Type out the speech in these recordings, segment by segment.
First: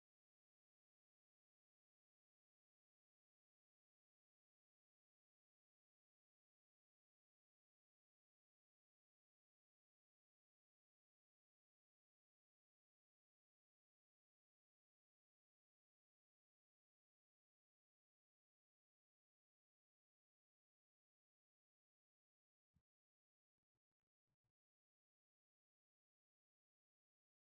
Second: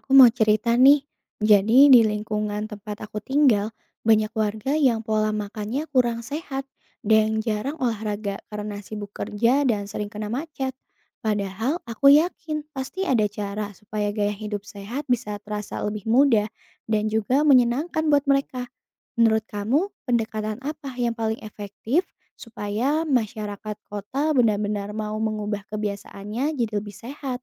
Aku mau cerita nih. Jadi di lingkungan tempat aku tinggal, banyak warga yang pola makannya kurang sehat dan jarang olahraga karena sibuk kerja dan sering kena macet. Padahal aku yakin pasti ada cara supaya gaya hidup sehat bisa terasa lebih mudah dan juga menyenangkan buat mereka. Menurut kamu, pendekatan apa yang paling efektif supaya masyarakat kota benar-benar mau mengubah kebiasaannya jadi lebih sehat?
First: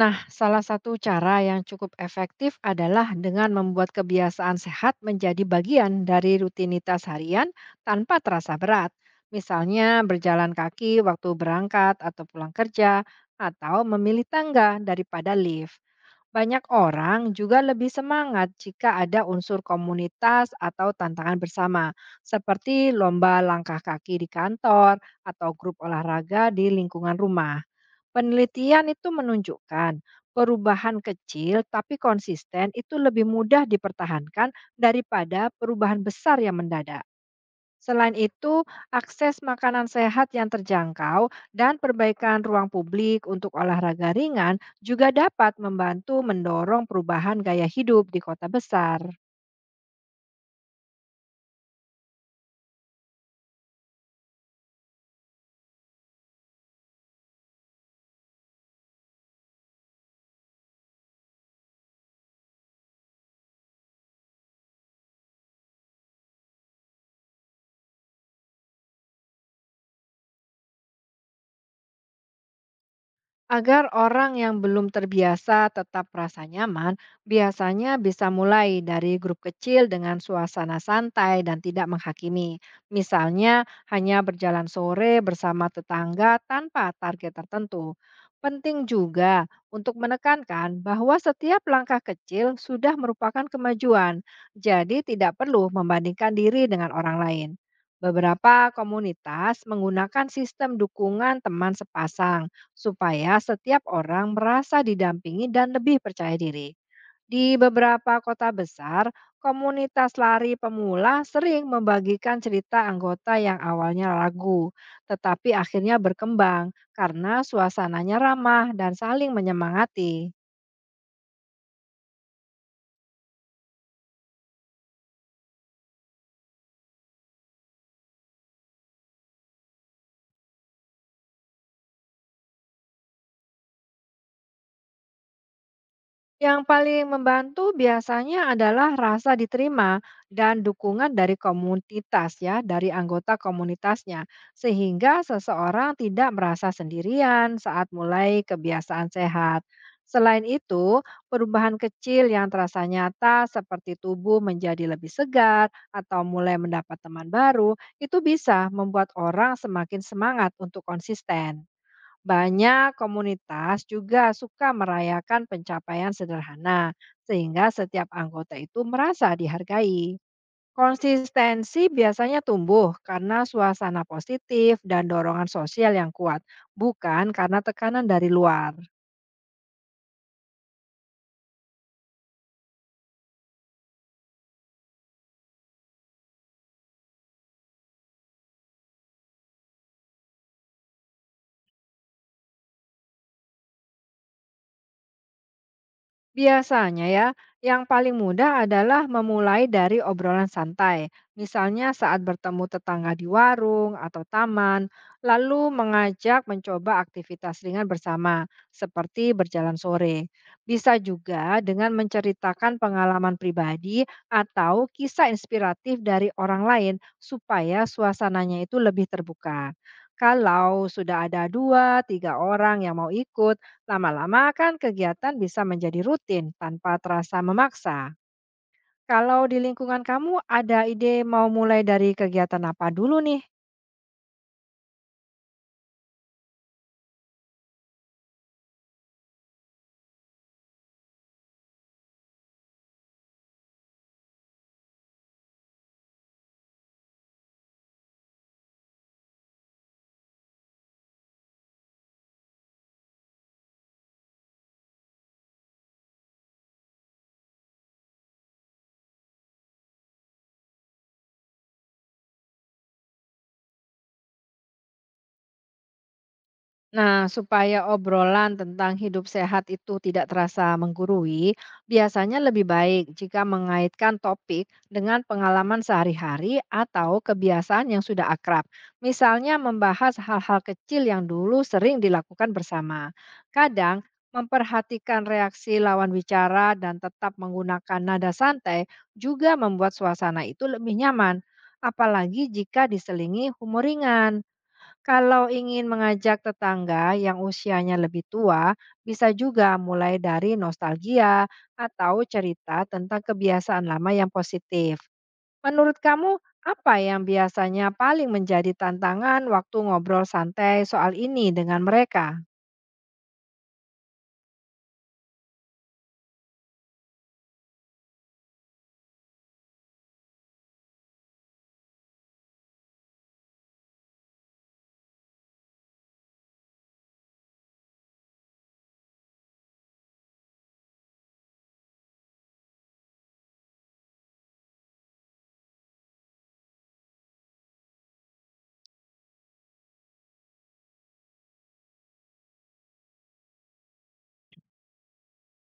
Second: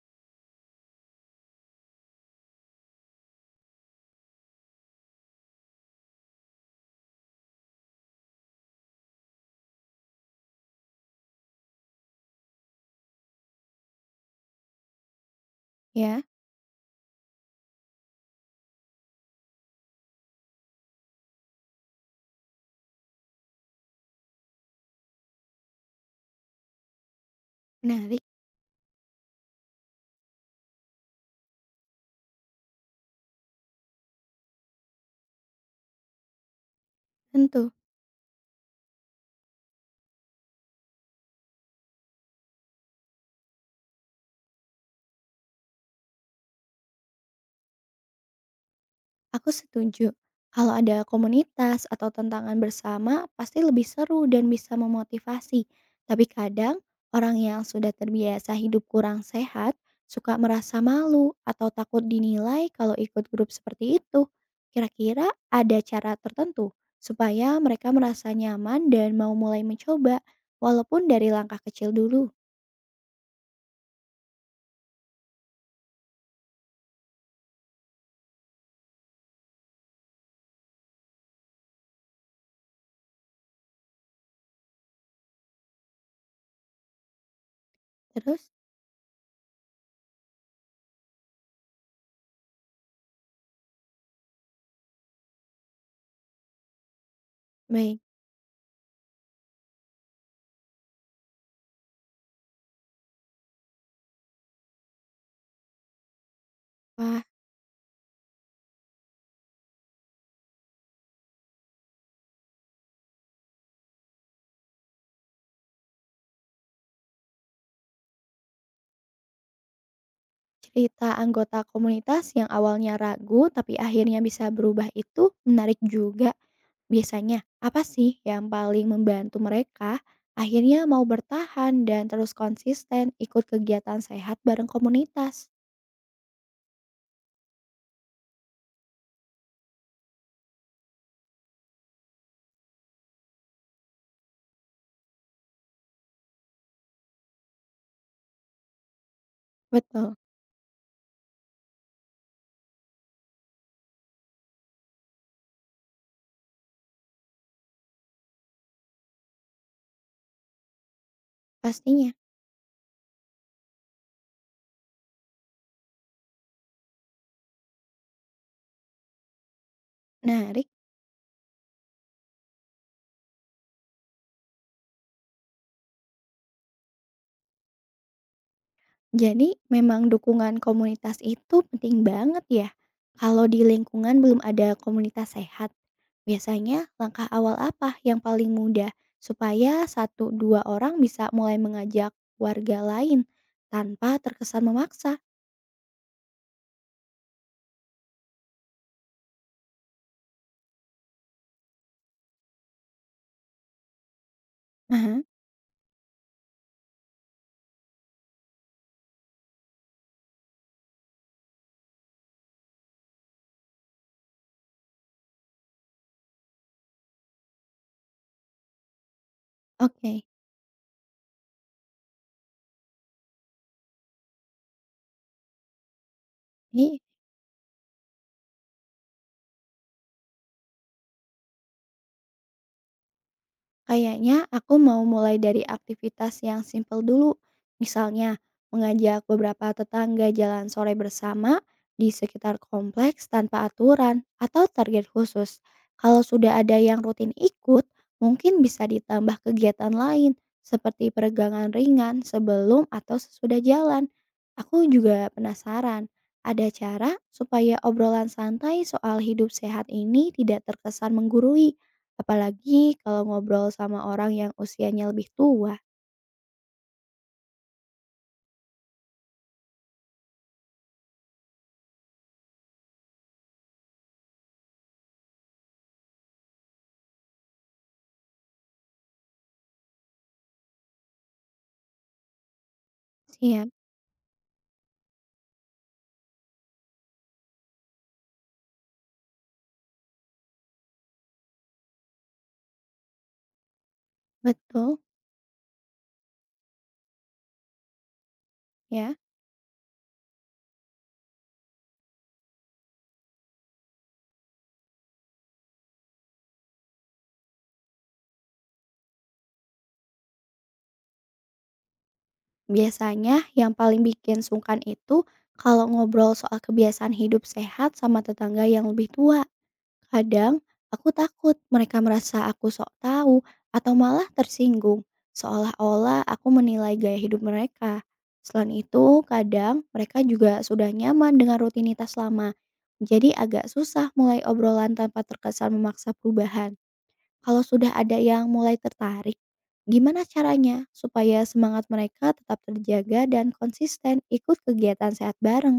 Nah, salah satu cara yang cukup efektif adalah dengan membuat kebiasaan sehat menjadi bagian dari rutinitas harian tanpa terasa berat. Misalnya berjalan kaki waktu berangkat atau pulang kerja, atau memilih tangga daripada lift. Ya, Banyak orang juga lebih semangat jika ada unsur komunitas atau tantangan bersama, seperti lomba langkah kaki di kantor atau grup olahraga di lingkungan rumah. menarik. Penelitian itu menunjukkan perubahan kecil tapi konsisten itu lebih mudah dipertahankan daripada perubahan besar yang mendadak. Tentu. Selain itu, akses makanan sehat yang terjangkau dan perbaikan ruang publik untuk olahraga ringan juga dapat membantu mendorong perubahan gaya hidup di kota besar. Aku setuju. Kalau ada komunitas atau tantangan bersama, pasti lebih seru dan bisa memotivasi. Tapi kadang, orang yang sudah terbiasa hidup kurang sehat suka merasa malu atau takut dinilai kalau ikut grup seperti itu. Kira-kira ada cara tertentu supaya mereka merasa nyaman dan mau mulai mencoba, walaupun dari langkah kecil dulu. Agar orang yang belum terbiasa tetap merasa nyaman, biasanya bisa mulai dari grup kecil dengan suasana santai dan tidak menghakimi. Misalnya, hanya berjalan sore bersama tetangga tanpa target tertentu. Terus, Penting juga untuk menekankan bahwa setiap langkah kecil sudah merupakan kemajuan, jadi tidak perlu membandingkan diri dengan orang lain. baik, Beberapa komunitas menggunakan sistem dukungan teman sepasang supaya setiap orang merasa didampingi dan lebih percaya diri. wah. Di beberapa kota besar, komunitas lari pemula sering membagikan cerita anggota yang awalnya ragu, tetapi akhirnya berkembang karena suasananya ramah dan saling menyemangati. Cerita anggota komunitas yang awalnya ragu tapi akhirnya bisa berubah itu menarik juga. Biasanya, apa sih yang paling membantu mereka akhirnya mau bertahan dan terus konsisten ikut kegiatan sehat bareng komunitas? Yang paling membantu biasanya adalah rasa diterima dan dukungan dari komunitas ya, dari anggota komunitasnya. Sehingga seseorang tidak merasa sendirian saat mulai kebiasaan sehat. Betul, Selain itu, perubahan kecil yang terasa nyata seperti tubuh menjadi lebih segar atau mulai mendapat teman baru, itu bisa membuat orang semakin semangat untuk konsisten. pastinya. Banyak komunitas juga suka merayakan pencapaian sederhana, sehingga setiap anggota itu merasa dihargai. Menarik. Konsistensi biasanya tumbuh karena suasana positif dan dorongan sosial yang kuat, bukan karena tekanan dari luar. Jadi memang dukungan komunitas itu penting banget ya. Kalau di lingkungan belum ada komunitas sehat, biasanya langkah awal apa yang paling mudah supaya satu dua orang bisa mulai mengajak warga lain tanpa terkesan memaksa? Biasanya ya, yang paling mudah adalah memulai dari obrolan santai, misalnya saat bertemu tetangga di warung atau taman, Aha, lalu mengajak mencoba aktivitas ringan bersama, seperti berjalan sore. Bisa juga dengan menceritakan pengalaman pribadi atau kisah inspiratif dari orang lain supaya suasananya itu lebih terbuka. oke. Kalau sudah ada dua, tiga orang yang mau ikut, lama-lama kan kegiatan bisa menjadi rutin tanpa Ini. terasa memaksa. Kalau di lingkungan kamu ada ide mau mulai dari kegiatan apa dulu nih? Kayaknya aku mau mulai dari aktivitas yang simpel dulu. Misalnya, mengajak beberapa tetangga jalan sore bersama di sekitar kompleks tanpa aturan atau target khusus. Kalau sudah ada yang rutin ikut, mungkin bisa ditambah kegiatan lain seperti peregangan ringan sebelum atau sesudah jalan. Aku juga penasaran, ada cara supaya obrolan santai soal hidup sehat ini tidak terkesan menggurui. Apalagi kalau ngobrol sama orang yang usianya lebih tua Nah, supaya obrolan tentang hidup sehat itu tidak terasa menggurui, biasanya lebih baik jika mengaitkan topik dengan pengalaman sehari-hari atau kebiasaan yang sudah akrab. Misalnya membahas hal-hal kecil yang dulu sering dilakukan bersama. sih ya. Kadang, memperhatikan reaksi lawan bicara dan tetap menggunakan nada santai juga membuat suasana itu lebih nyaman. Apalagi jika diselingi humor ringan. Betul, Kalau ingin mengajak tetangga yang usianya lebih tua, ya. bisa juga mulai dari nostalgia atau cerita tentang kebiasaan lama yang positif. Menurut kamu, apa yang biasanya paling menjadi tantangan waktu ngobrol santai soal ini dengan mereka? Biasanya yang paling bikin sungkan itu kalau ngobrol soal kebiasaan hidup sehat sama tetangga yang lebih tua. Kadang aku takut mereka merasa aku sok tahu atau malah tersinggung, seolah-olah aku menilai gaya hidup mereka. Selain itu, kadang mereka juga sudah nyaman dengan rutinitas lama. Jadi agak susah mulai obrolan tanpa terkesan memaksa perubahan. Kalau sudah ada yang mulai tertarik, gimana caranya supaya semangat mereka tetap terjaga dan konsisten ikut kegiatan sehat bareng?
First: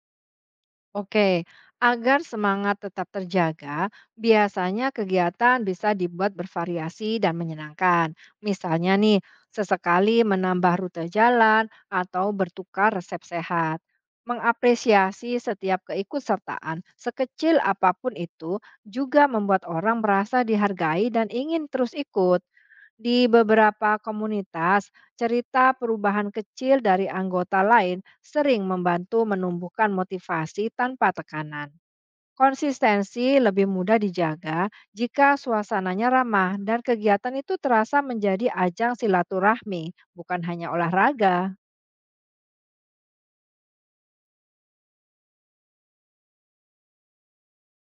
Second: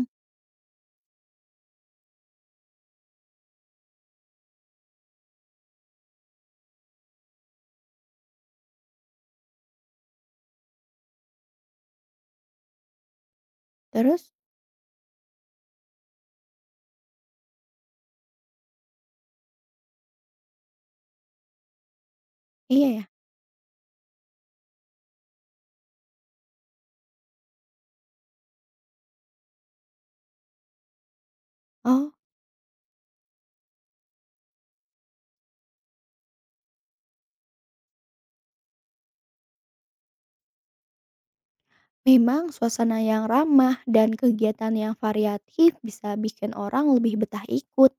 Oke, agar semangat tetap terjaga, biasanya kegiatan bisa dibuat bervariasi dan menyenangkan. Misalnya nih, sesekali menambah rute jalan atau bertukar resep sehat. Terus, Mengapresiasi setiap keikutsertaan, sekecil apapun itu, juga membuat orang merasa dihargai dan ingin terus ikut. iya ya? Di beberapa komunitas, cerita perubahan kecil dari anggota lain sering membantu menumbuhkan motivasi tanpa tekanan. Oh. Konsistensi lebih mudah dijaga jika suasananya ramah dan kegiatan itu terasa menjadi ajang silaturahmi, bukan hanya olahraga. Memang suasana yang ramah dan kegiatan yang variatif bisa bikin orang lebih betah ikut.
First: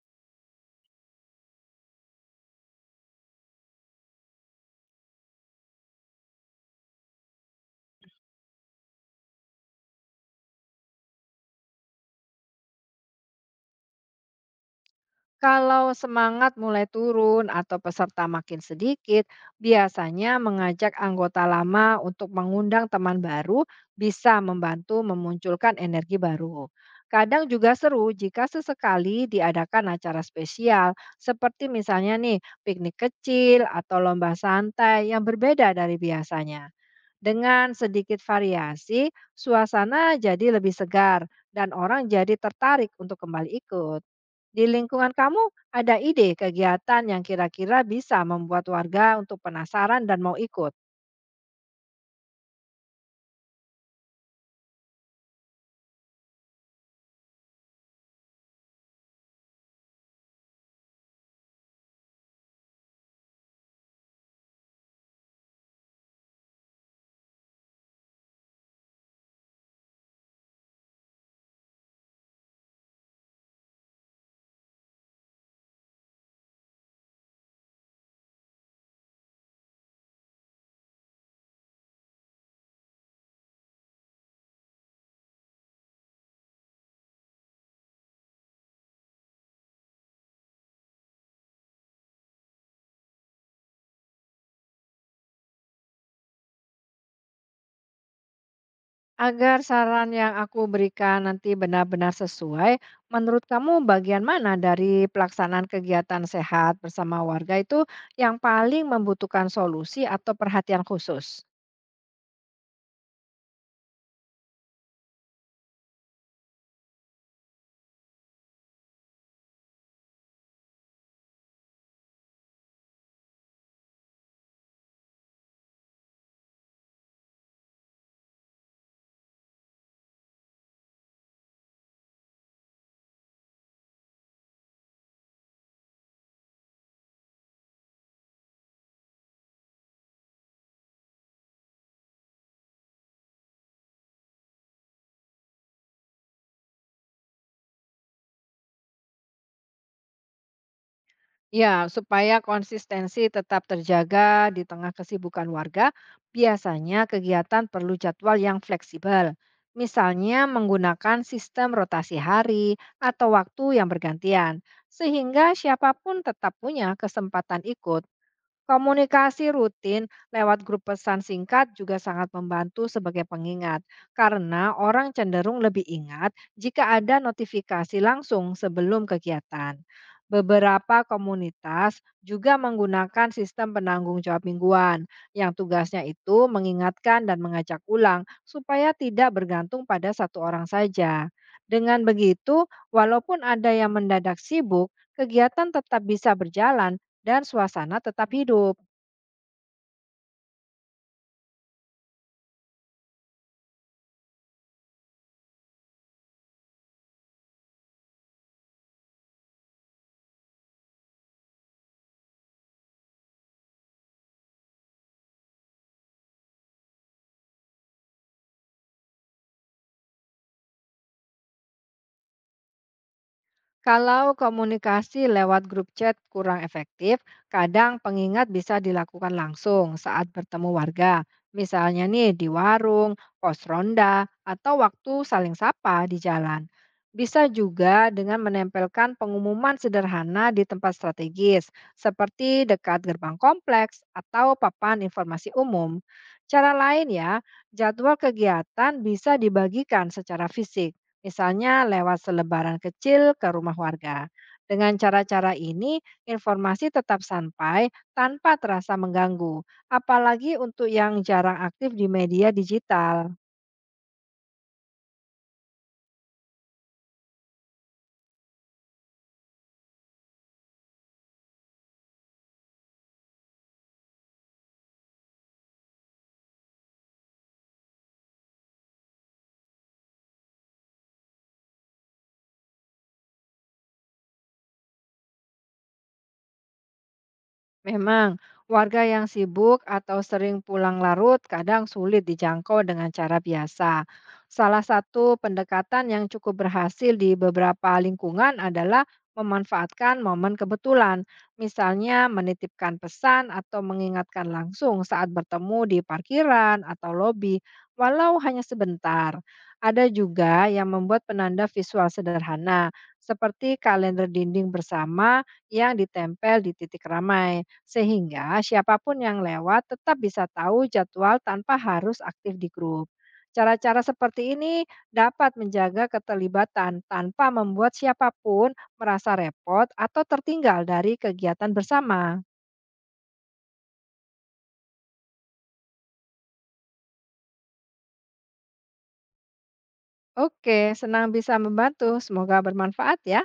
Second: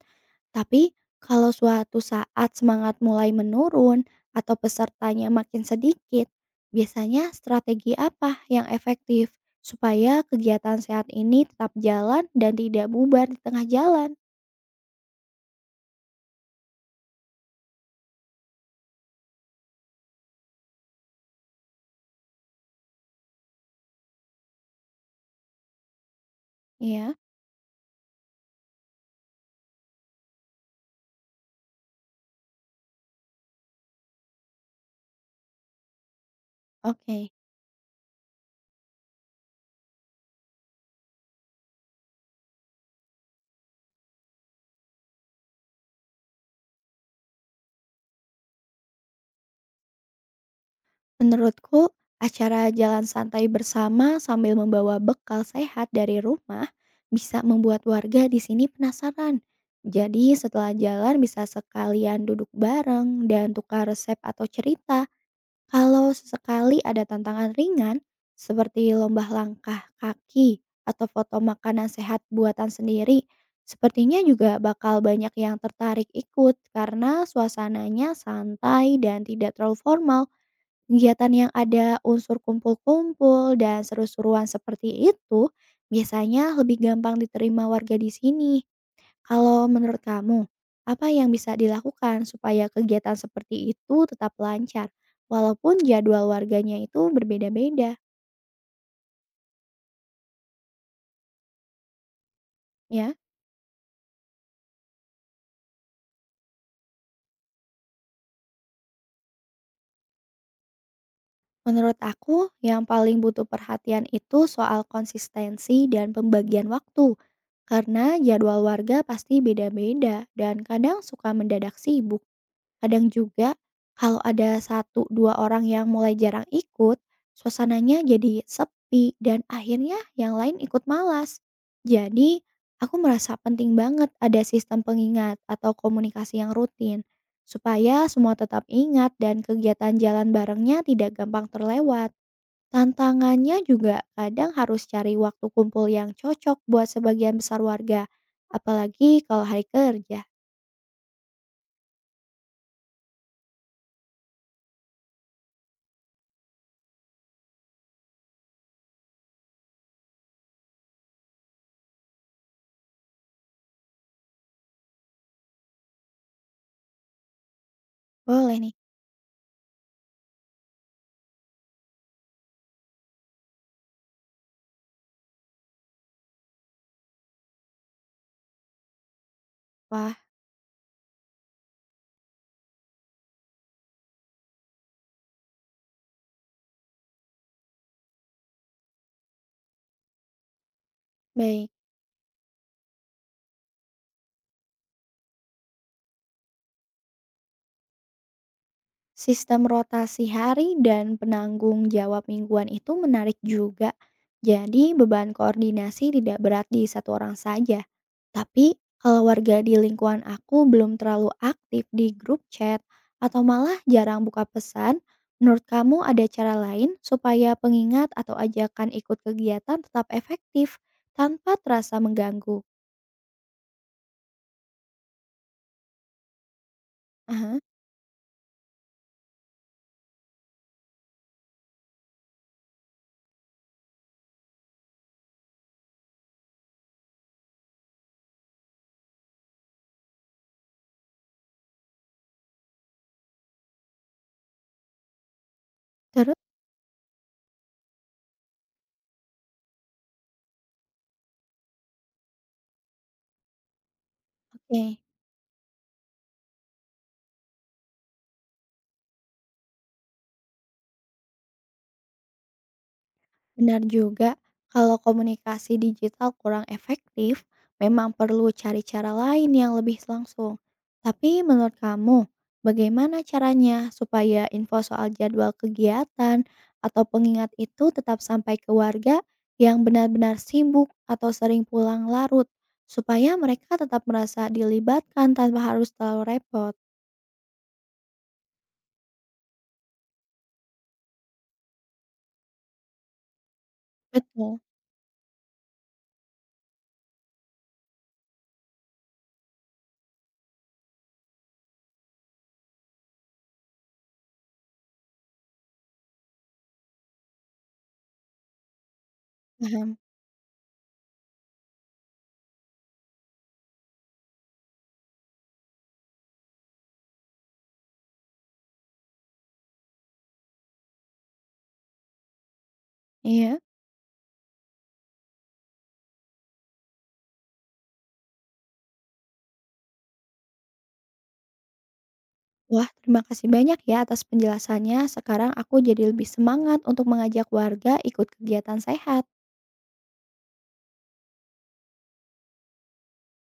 Tapi kalau suatu saat semangat mulai menurun atau pesertanya makin sedikit, biasanya strategi apa yang efektif supaya kegiatan sehat ini tetap jalan dan tidak bubar di tengah jalan? Kalau semangat mulai turun atau peserta makin sedikit, biasanya mengajak anggota lama untuk mengundang teman baru bisa membantu memunculkan energi baru. Ya, Kadang juga seru jika sesekali diadakan acara spesial, seperti misalnya nih piknik kecil atau lomba santai yang berbeda dari biasanya. oke. Dengan sedikit variasi, suasana jadi lebih segar dan orang jadi tertarik untuk kembali ikut. Di lingkungan kamu, ada ide kegiatan yang kira-kira bisa membuat warga untuk penasaran dan mau ikut? Menurutku, acara jalan santai bersama sambil membawa bekal sehat dari rumah bisa membuat warga di sini penasaran. Jadi setelah jalan bisa sekalian duduk bareng dan tukar resep atau cerita. Kalau sesekali ada tantangan ringan seperti lomba langkah kaki atau foto makanan sehat buatan sendiri, sepertinya juga bakal banyak yang tertarik ikut karena suasananya santai dan tidak terlalu formal. Kegiatan yang ada unsur kumpul-kumpul dan seru-seruan seperti itu biasanya lebih gampang diterima warga di sini. Kalau menurut kamu, apa yang bisa dilakukan supaya kegiatan seperti itu tetap lancar walaupun jadwal warganya itu berbeda-beda, Agar saran yang aku berikan nanti benar-benar sesuai, ya? menurut kamu bagian mana dari pelaksanaan kegiatan sehat bersama warga itu yang paling membutuhkan solusi atau perhatian khusus? Menurut aku, yang paling butuh perhatian itu soal konsistensi dan pembagian waktu. Karena jadwal warga pasti beda-beda dan kadang suka mendadak sibuk. Kadang juga kalau ada satu 2 orang yang mulai jarang ikut, suasananya jadi sepi dan akhirnya yang lain ikut malas. Jadi, aku merasa penting banget ada sistem pengingat atau komunikasi yang rutin supaya semua tetap ingat dan kegiatan jalan barengnya tidak gampang terlewat. Tantangannya juga kadang harus cari waktu kumpul yang cocok buat sebagian besar warga, apalagi kalau hari kerja. Ya, supaya konsistensi tetap terjaga di tengah kesibukan warga, biasanya kegiatan perlu jadwal yang fleksibel. Misalnya menggunakan sistem rotasi hari atau waktu yang bergantian, sehingga siapapun tetap punya kesempatan ikut. Boleh nih. Komunikasi rutin lewat grup pesan singkat juga sangat membantu sebagai pengingat, karena orang cenderung lebih ingat jika ada notifikasi langsung sebelum kegiatan. Wah, Beberapa komunitas juga menggunakan sistem penanggung jawab mingguan, yang tugasnya itu mengingatkan dan mengajak ulang supaya tidak bergantung pada satu orang saja. baik. Dengan begitu, walaupun ada yang mendadak sibuk, kegiatan tetap bisa berjalan dan suasana tetap hidup. Sistem rotasi hari dan penanggung jawab mingguan itu menarik juga. Jadi beban koordinasi tidak berat di satu orang saja. Tapi kalau warga di lingkungan aku belum terlalu aktif di grup chat atau malah jarang buka pesan, menurut kamu ada cara lain supaya pengingat atau ajakan ikut kegiatan tetap efektif tanpa terasa mengganggu? Kalau komunikasi lewat grup chat kurang efektif, Aha, kadang pengingat bisa dilakukan langsung saat bertemu warga. Misalnya nih di warung, pos ronda, atau waktu saling sapa di jalan. Bisa juga dengan menempelkan pengumuman sederhana di tempat strategis, seperti dekat gerbang kompleks atau papan informasi umum. terus, Cara lain ya, jadwal kegiatan bisa dibagikan secara fisik misalnya lewat selebaran kecil ke rumah warga. Dengan oke. cara-cara ini, informasi tetap sampai tanpa terasa mengganggu, apalagi untuk yang jarang aktif di media digital. Benar juga, kalau komunikasi digital kurang efektif, memang perlu cari cara lain yang lebih langsung. Tapi menurut kamu, bagaimana caranya supaya info soal jadwal kegiatan atau pengingat itu tetap sampai ke warga yang benar-benar sibuk atau sering pulang larut, supaya mereka tetap merasa dilibatkan tanpa harus terlalu repot? Memang, warga yang sibuk atau sering pulang larut kadang sulit dijangkau dengan cara biasa. Betul, Salah satu pendekatan yang cukup berhasil di beberapa lingkungan adalah memanfaatkan momen kebetulan, misalnya menitipkan pesan atau mengingatkan langsung saat bertemu di parkiran atau lobi, walau hanya sebentar. paham. Ada juga yang membuat penanda visual sederhana, seperti kalender dinding bersama yang ditempel di titik ramai sehingga siapapun yang lewat tetap bisa tahu jadwal tanpa harus aktif di grup. Iya. Cara-cara seperti ini dapat menjaga keterlibatan tanpa membuat siapapun merasa repot atau tertinggal dari kegiatan bersama. Wah, terima kasih banyak ya atas penjelasannya. Sekarang aku jadi lebih semangat untuk mengajak warga ikut kegiatan sehat. Oke, senang bisa membantu. Semoga bermanfaat ya.